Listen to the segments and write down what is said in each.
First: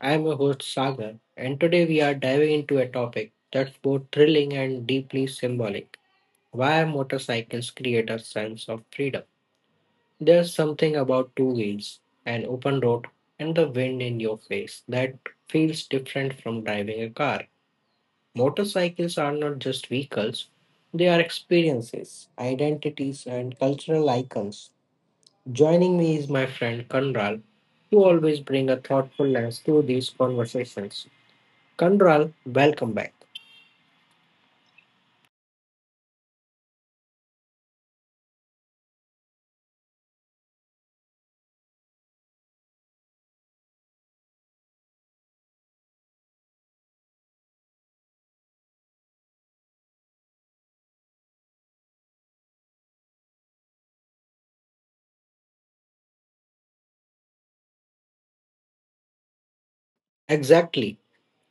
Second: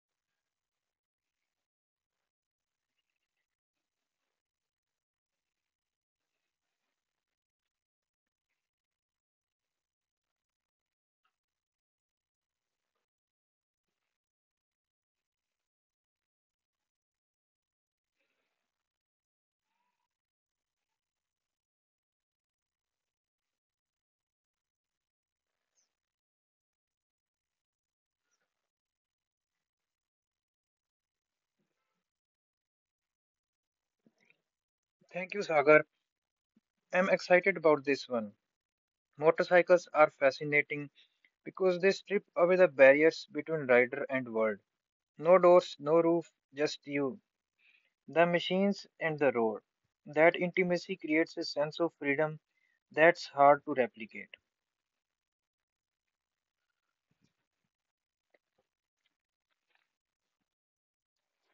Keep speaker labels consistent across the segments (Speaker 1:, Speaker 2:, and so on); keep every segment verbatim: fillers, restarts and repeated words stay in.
Speaker 1: I am your host Sagar, and today we are diving into a topic that's both thrilling and deeply symbolic. Why motorcycles create a sense of freedom. There's something about two wheels, an open road, and the wind in your face that feels different from driving a car. Motorcycles are not just vehicles, they are experiences, identities, and cultural icons. Joining me is my friend Kanral, who always brings a thoughtfulness to these conversations. Kanral, welcome back.
Speaker 2: Thank you, Sagar. I'm excited about this one. Motorcycles are fascinating because they strip away the barriers between rider and world. No doors, no roof, just you, the machines, and the road. That intimacy creates a sense of freedom that's hard to replicate.
Speaker 1: Exactly,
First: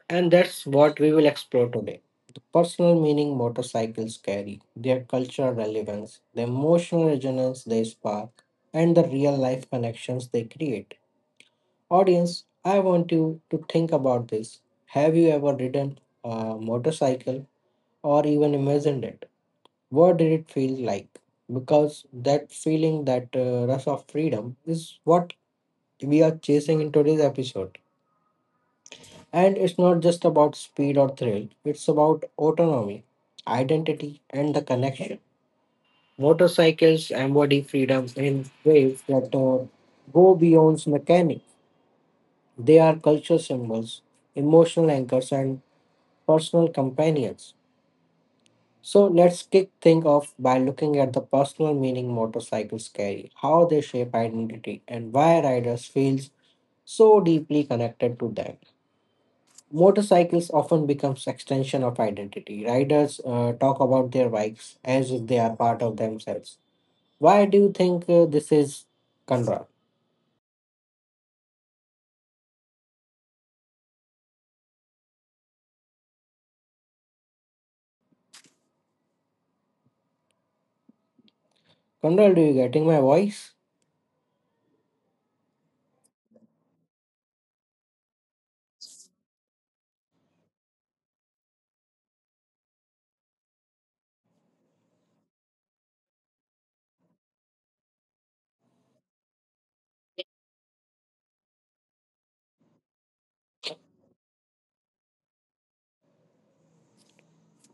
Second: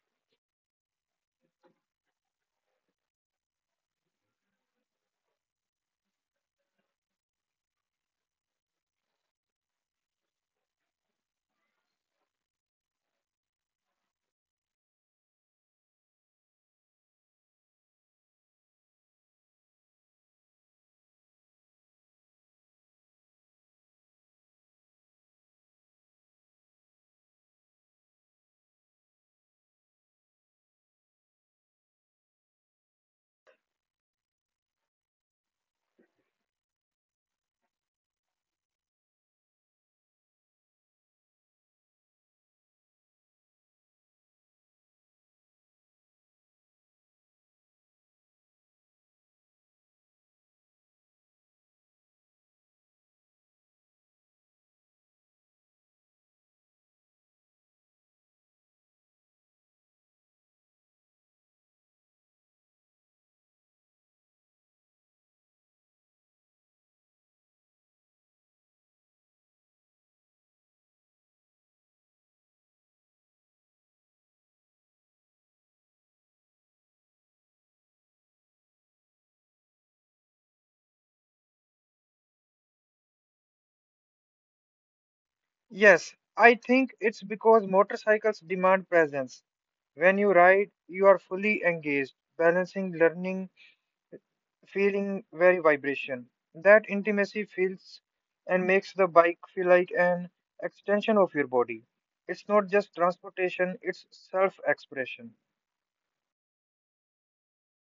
Speaker 1: and that's what we will explore today. The personal meaning motorcycles carry, their cultural relevance, the emotional resonance they spark, and the real life connections they create. Audience, I want you to think about this. Have you ever ridden a motorcycle or even imagined it? What did it feel like? Because that feeling, that uh, rush of freedom, is what we are chasing in today's episode. And it's not just about speed or thrill, it's about autonomy, identity, and the connection. Motorcycles embody freedom in ways that uh, go beyond mechanics. They are cultural symbols, emotional anchors, and personal companions. So let's kick things off by looking at the personal meaning motorcycles carry, how they shape identity, and why riders feel so deeply connected to them. Motorcycles often becomes extension of identity. Riders uh, talk about their bikes as if they are part of themselves. Why do you think uh, this is, Conrad? Conrad, do you getting my voice?
Speaker 2: Yes, I think it's because motorcycles demand presence. When you ride, you are fully engaged, balancing learning feeling very vibration. That intimacy feels and makes the bike feel like an extension of your body. It's not just transportation, it's self expression.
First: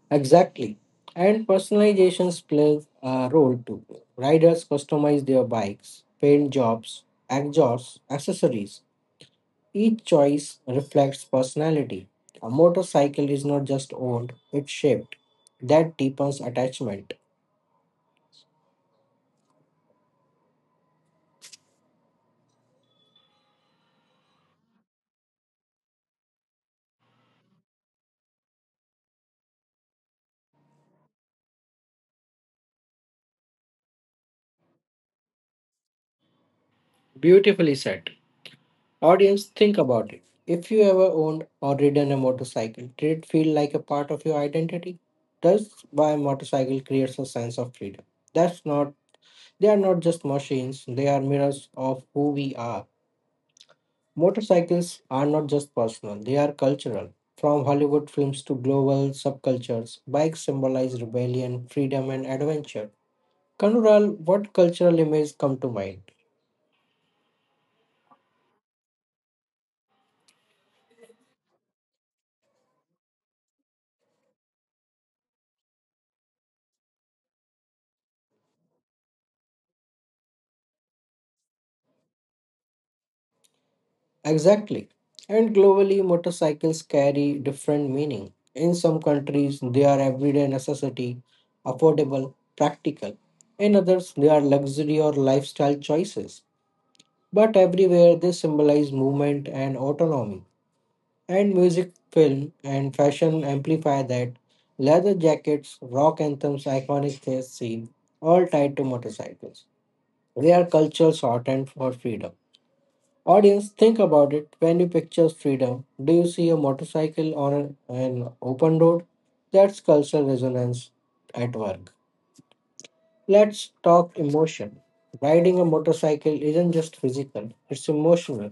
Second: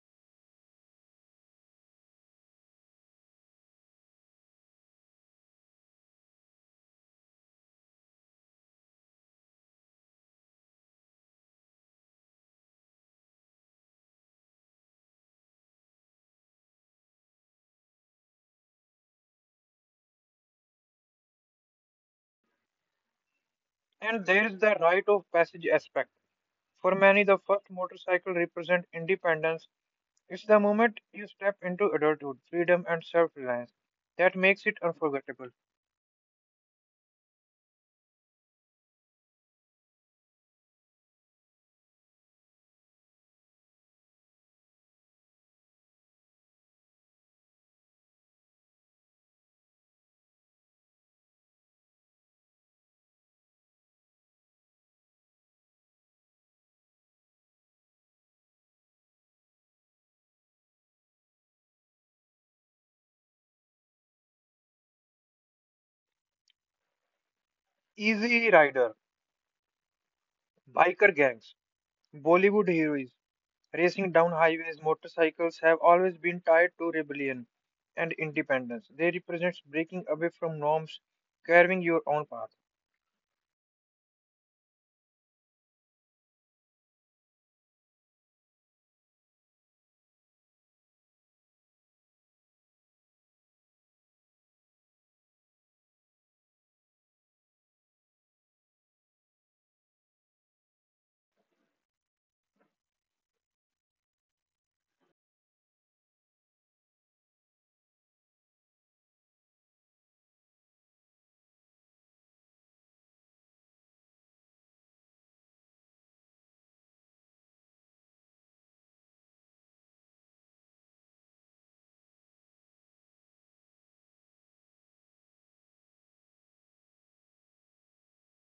Speaker 1: Exactly. And personalizations play a role too. Riders customize their bikes, paint jobs, exhausts, accessories. Each choice reflects personality. A motorcycle is not just owned, it's shaped. That deepens attachment.
Speaker 2: And there is the rite of passage aspect. For many, the first motorcycle represents independence. It's the moment you step into adulthood, freedom, and self reliance that makes it unforgettable.
Speaker 1: Beautifully said. Audience, think about it. If you ever owned or ridden a motorcycle, did it feel like a part of your identity? That's why motorcycle creates a sense of freedom. That's not They are not just machines, they are mirrors of who we are. Motorcycles are not just personal, they are cultural. From Hollywood films to global subcultures, bikes symbolize rebellion, freedom, and adventure. Kanural, what cultural images come to mind?
Speaker 2: Easy Rider, Biker Gangs, Bollywood Heroes. Racing down highways, motorcycles have always been tied to rebellion and independence. They represent breaking away from norms, carving your own path.
Speaker 1: Exactly. And globally, motorcycles carry different meaning. In some countries, they are everyday necessity, affordable, practical. In others, they are luxury or lifestyle choices. But everywhere they symbolize movement and autonomy. And music, film, and fashion amplify that. Leather jackets, rock anthems, iconic theft scene, all tied to motorcycles. They are cultural shorthand for freedom. Audience, think about it. When you picture freedom, do you see a motorcycle on a- an open road? That's cultural resonance at work. Let's talk emotion. Riding a motorcycle isn't just physical, it's emotional.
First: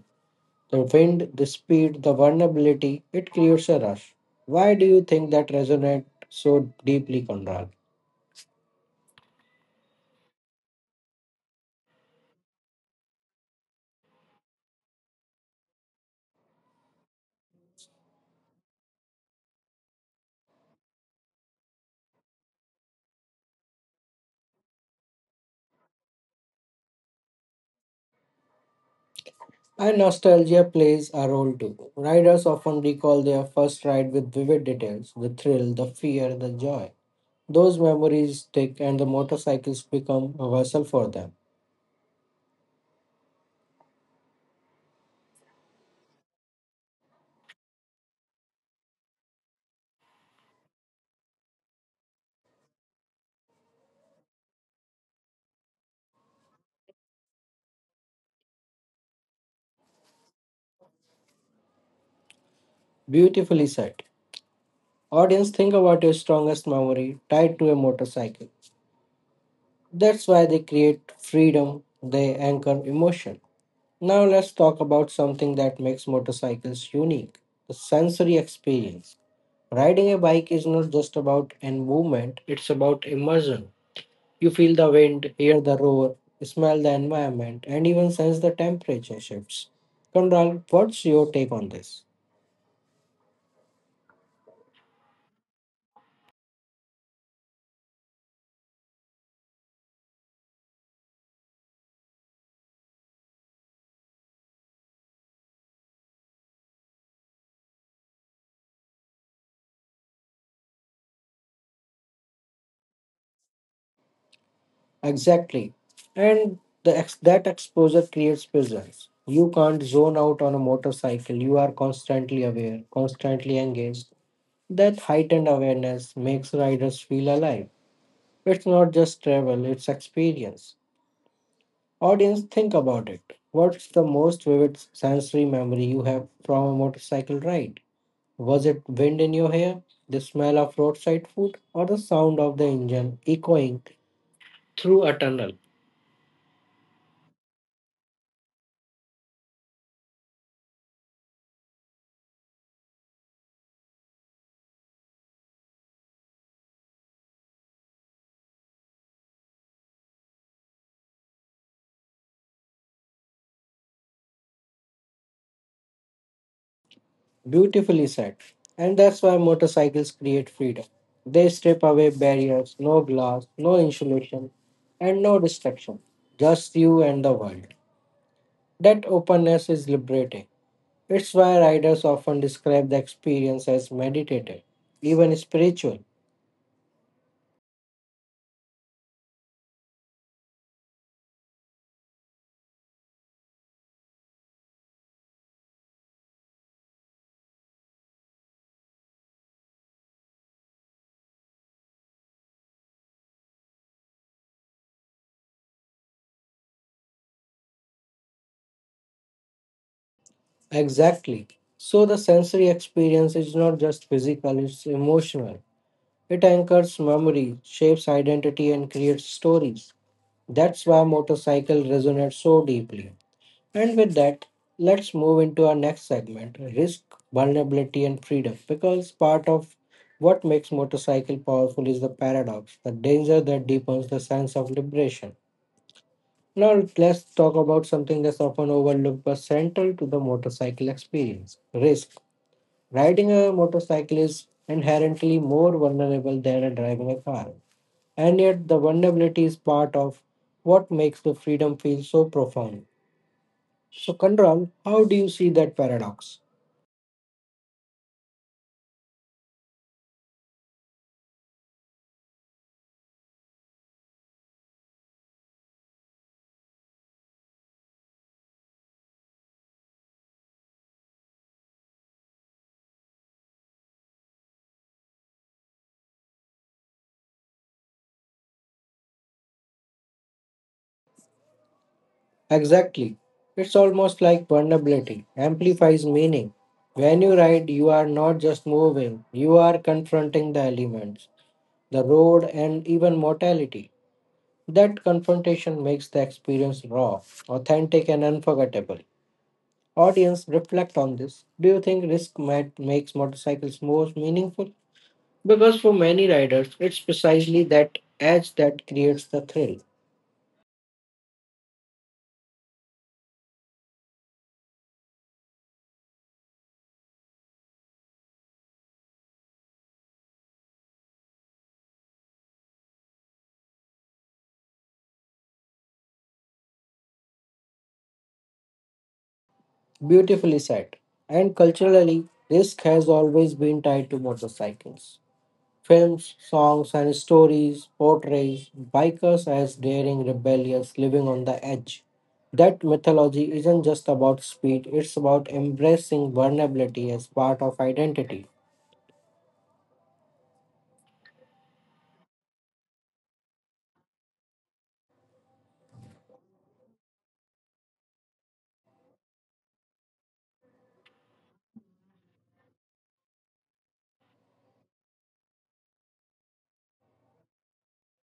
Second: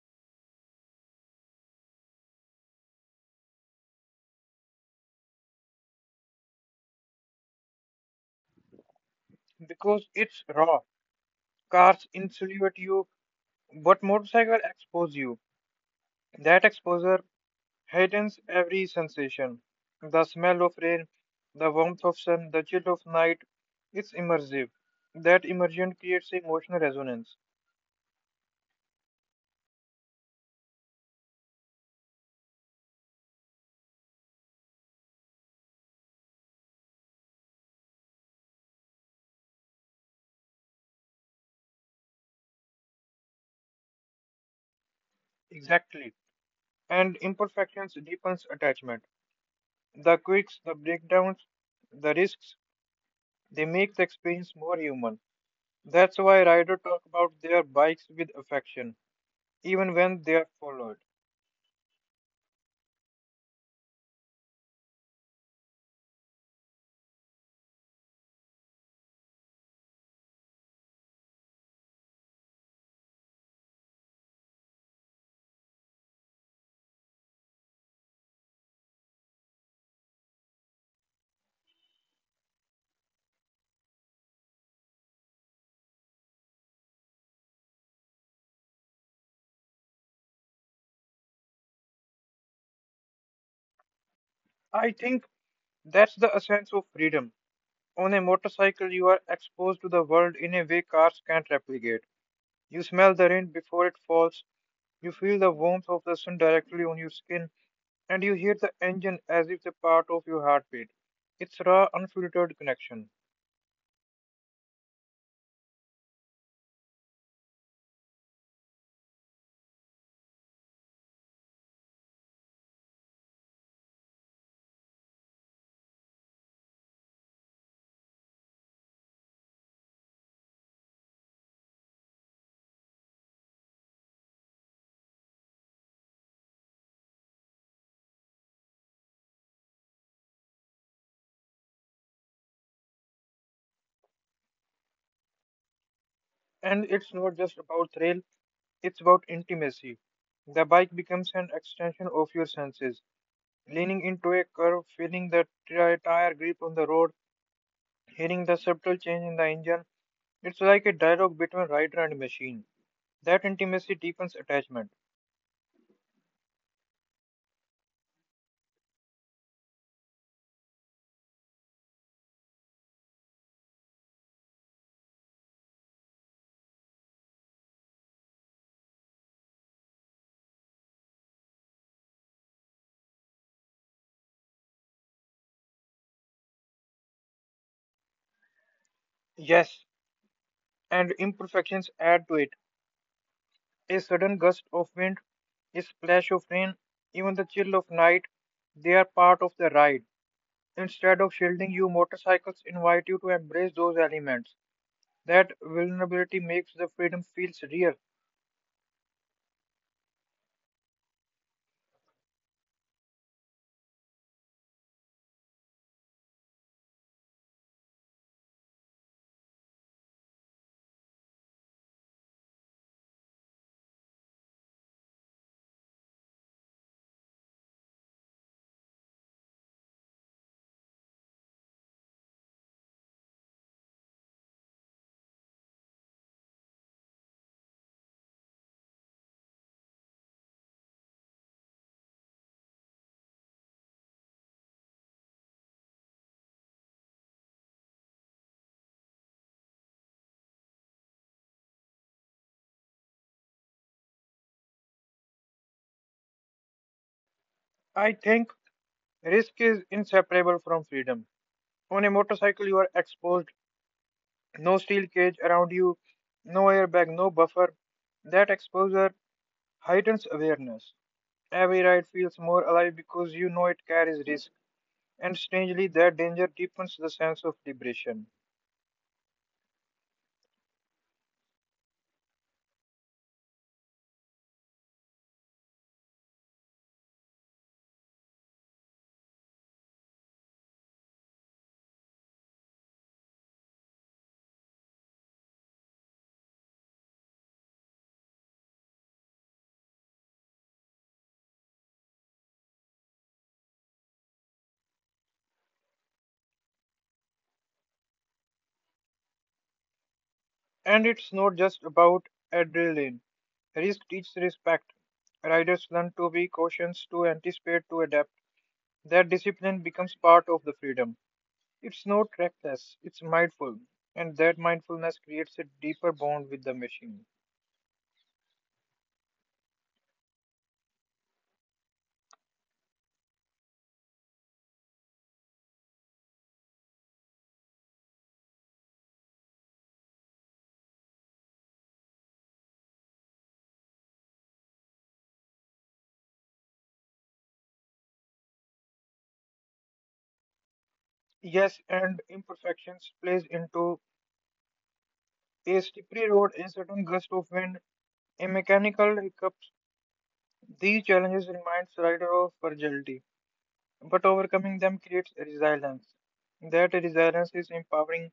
Speaker 1: The wind, the speed, the vulnerability, it creates a rush. Why do you think that resonates so deeply, Conrad?
Speaker 2: Because it's raw. Cars insulate you, but motorcycles expose you. That exposure heightens every sensation. The smell of rain, the warmth of sun, the chill of night. It's immersive. That immersion creates emotional resonance.
Speaker 1: And nostalgia plays a role too. Riders often recall their first ride with vivid details: the thrill, the fear, the joy. Those memories stick, and the motorcycles become a vessel for them.
Speaker 2: Exactly. And imperfections deepens attachment. The quirks, the breakdowns, the risks, they make the experience more human. That's why riders talk about their bikes with affection, even when they are followed.
Speaker 1: Beautifully said. Audience, think about your strongest memory tied to a motorcycle. That's why they create freedom, they anchor emotion. Now let's talk about something that makes motorcycles unique: the sensory experience. Riding a bike is not just about an movement, it's about immersion. You feel the wind, hear the roar, smell the environment, and even sense the temperature shifts. Conral, what's your take on this?
Speaker 2: I think that's the essence of freedom. On a motorcycle, you are exposed to the world in a way cars can't replicate. You smell the rain before it falls, you feel the warmth of the sun directly on your skin, and you hear the engine as if they're part of your heartbeat. It's raw, unfiltered connection.
Speaker 1: Exactly. And the ex- that exposure creates presence. You can't zone out on a motorcycle. You are constantly aware, constantly engaged. That heightened awareness makes riders feel alive. It's not just travel, it's experience. Audience, think about it. What's the most vivid sensory memory you have from a motorcycle ride? Was it wind in your hair, the smell of roadside food, or the sound of the engine echoing through a tunnel?
Speaker 2: And it's not just about thrill, it's about intimacy. The bike becomes an extension of your senses. Leaning into a curve, feeling the tri- tire grip on the road, hearing the subtle change in the engine. It's like a dialogue between rider and machine. That intimacy deepens attachment.
Speaker 1: Beautifully said. And that's why motorcycles create freedom. They strip away barriers, no glass, no insulation, and no distraction. Just you and the world. That openness is liberating. It's why riders often describe the experience as meditative, even spiritual.
Speaker 2: Yes, and imperfections add to it. A sudden gust of wind, a splash of rain, even the chill of night, they are part of the ride. Instead of shielding you, motorcycles invite you to embrace those elements. That vulnerability makes the freedom feels real.
Speaker 1: Exactly. So the sensory experience is not just physical, it's emotional. It anchors memory, shapes identity, and creates stories. That's why motorcycle resonates so deeply. And with that, let's move into our next segment: risk, vulnerability, and freedom. Because part of what makes motorcycle powerful is the paradox, the danger that deepens the sense of liberation. Now, let's talk about something that's often overlooked but central to the motorcycle experience: risk. Riding a motorcycle is inherently more vulnerable than driving a car. And yet, the vulnerability is part of what makes the freedom feel so profound. So, Kandral, how do you see that paradox?
Speaker 2: I think risk is inseparable from freedom. On a motorcycle, you are exposed, no steel cage around you, no airbag, no buffer. That exposure heightens awareness. Every ride feels more alive because you know it carries risk, and strangely, that danger deepens the sense of liberation.
Speaker 1: Exactly. It's almost like vulnerability amplifies meaning. When you write, you are not just moving, you are confronting the elements, the road, and even mortality. That confrontation makes the experience raw, authentic, and unforgettable. Audience, reflect on this. Do you think risk might makes motorcycles more meaningful? Because for many riders, it's precisely that edge that creates the thrill.
Speaker 2: And it's not just about adrenaline. Risk teaches respect. Riders learn to be cautious, to anticipate, to adapt. That discipline becomes part of the freedom. It's not reckless, it's mindful, and that mindfulness creates a deeper bond with the machine.
Speaker 1: Beautifully said. And culturally, risk has always been tied to motorcycles. Films, songs, and stories portrays bikers as daring, rebellious, living on the edge. That mythology isn't just about speed, it's about embracing vulnerability as part of identity.
Speaker 2: Yes, and imperfections plays into a slippery road, a sudden gust of wind, a mechanical hiccups. These challenges remind rider of fragility, but overcoming them creates resilience. That resilience is empowering,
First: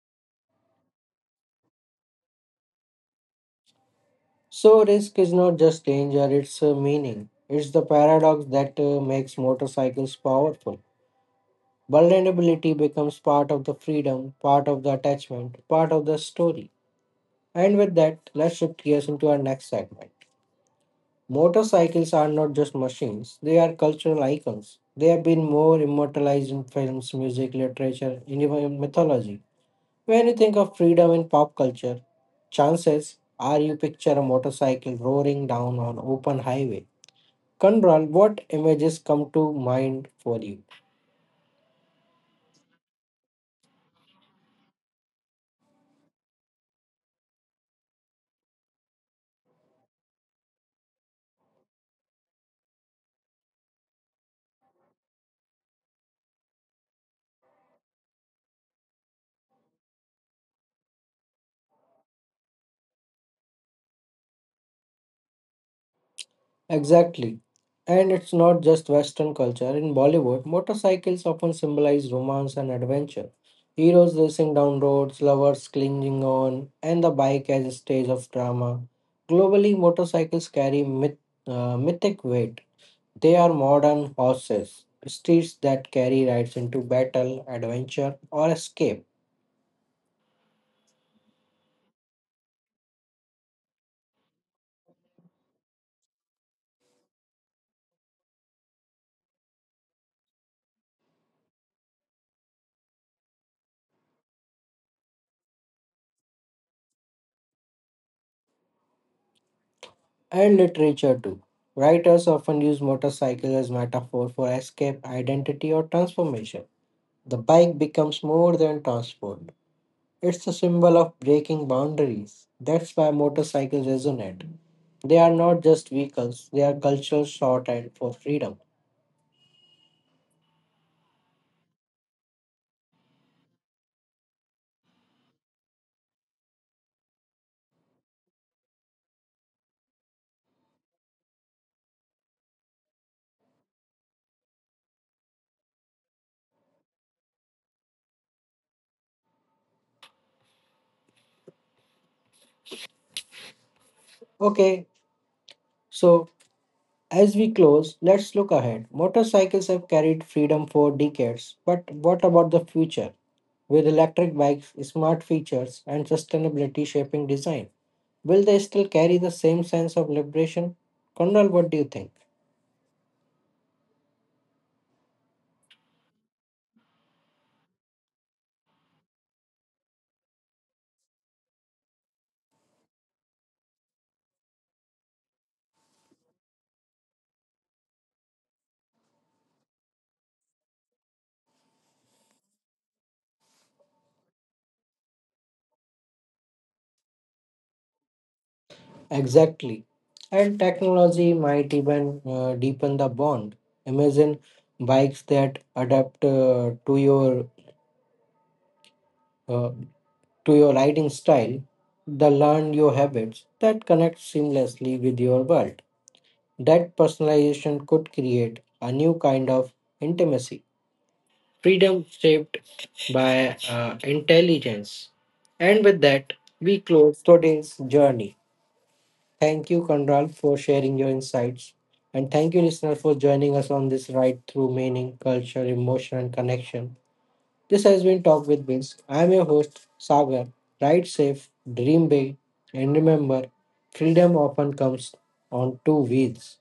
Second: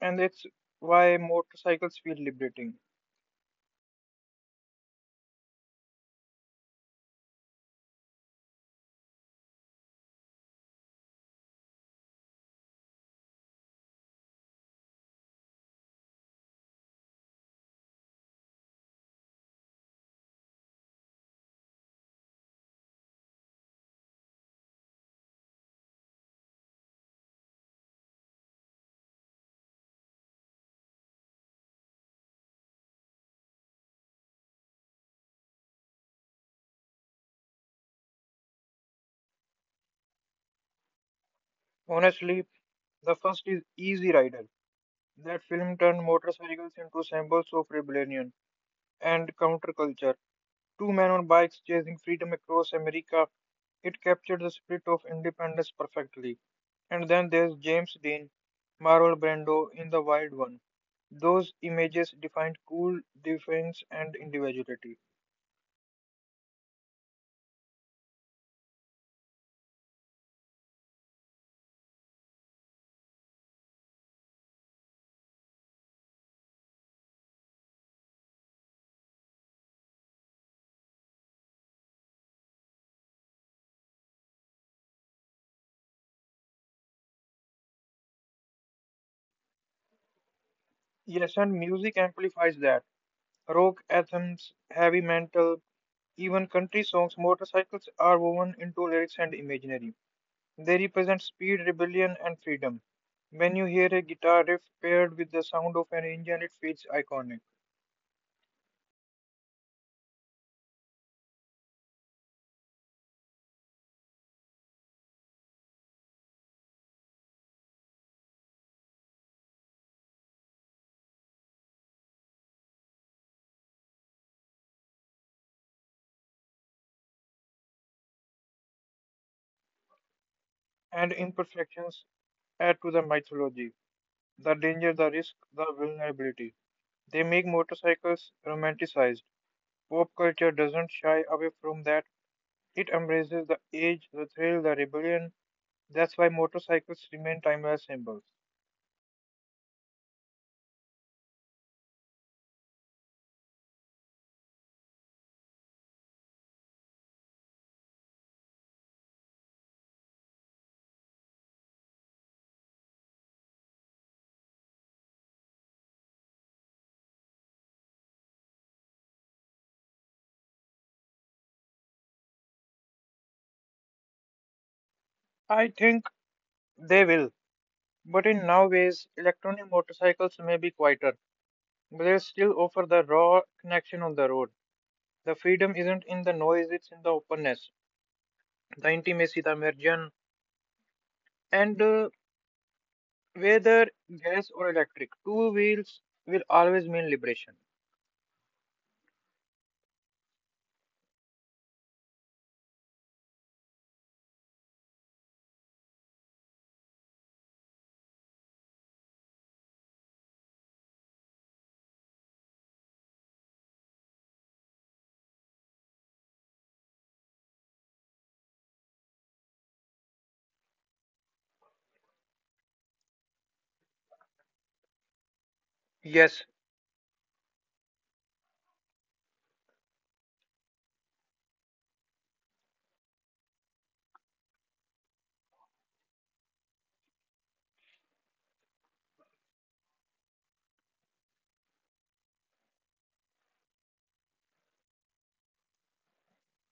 Speaker 2: and it's why motorcycles feel liberating.
Speaker 1: So, risk is not just danger, it's a meaning. It's the paradox that uh, makes motorcycles powerful. Vulnerability becomes part of the freedom, part of the attachment, part of the story. And with that, let's shift gears into our next segment. Motorcycles are not just machines, they are cultural icons. They have been more immortalized in films, music, literature, and even mythology. When you think of freedom in pop culture, chances are you picture a motorcycle roaring down on open highway. Kandral, what images come to mind for you?
Speaker 2: Honestly, the first is Easy Rider. That film turned motorcycles into symbols of rebellion and counterculture. Two men on bikes chasing freedom across America. It captured the spirit of independence perfectly. And then there's James Dean, Marlon Brando in The Wild One. Those images defined cool defense and individuality.
Speaker 1: Exactly. And it's not just Western culture. In Bollywood, motorcycles often symbolize romance and adventure. Heroes racing down roads, lovers clinging on, and the bike as a stage of drama. Globally, motorcycles carry myth, uh, mythic weight. They are modern horses, steeds that carry rides into battle, adventure, or escape,
Speaker 2: Yes, and music amplifies that. Rock anthems, heavy metal, even country songs, motorcycles are woven into lyrics and imaginary. They represent speed, rebellion, and freedom. When you hear a guitar riff paired with the sound of an engine, it feels iconic.
Speaker 1: and literature too. Writers often use motorcycle as metaphor for escape, identity, or transformation. The bike becomes more than transport. It's a symbol of breaking boundaries. That's why motorcycles resonate. They are not just vehicles, they are cultures short and for freedom.
Speaker 2: And imperfections add to the mythology the danger, the risk, the vulnerability. They make motorcycles romanticized. Pop culture doesn't shy away from that, it embraces the age, the thrill, the rebellion. That's why motorcycles remain timeless symbols.
Speaker 1: Okay, so as we close, let's look ahead. Motorcycles have carried freedom for decades, but what about the future? With electric bikes, smart features, and sustainability shaping design, will they still carry the same sense of liberation? Kondal, what do you think?
Speaker 2: I think they will, but in now ways, electronic motorcycles may be quieter. But they still offer the raw connection on the road. The freedom isn't in the noise, it's in the openness, the intimacy, the immersion. And uh, whether gas or electric, two wheels will always mean liberation.
Speaker 1: Exactly. And technology might even uh, deepen the bond. Imagine bikes that adapt uh, to your uh, to your riding style, the learn your habits that connect seamlessly with your world. That personalization could create a new kind of intimacy, freedom shaped by uh, intelligence. And with
Speaker 2: Yes.
Speaker 1: that, we close today's journey. Thank you, Kandral, for sharing your insights. And thank you, listener, for joining us on this ride through meaning, culture, emotion, and connection. This has been Talk with Biz. I'm your host, Sagar. Ride safe, dream big, and remember, freedom often comes on two wheels.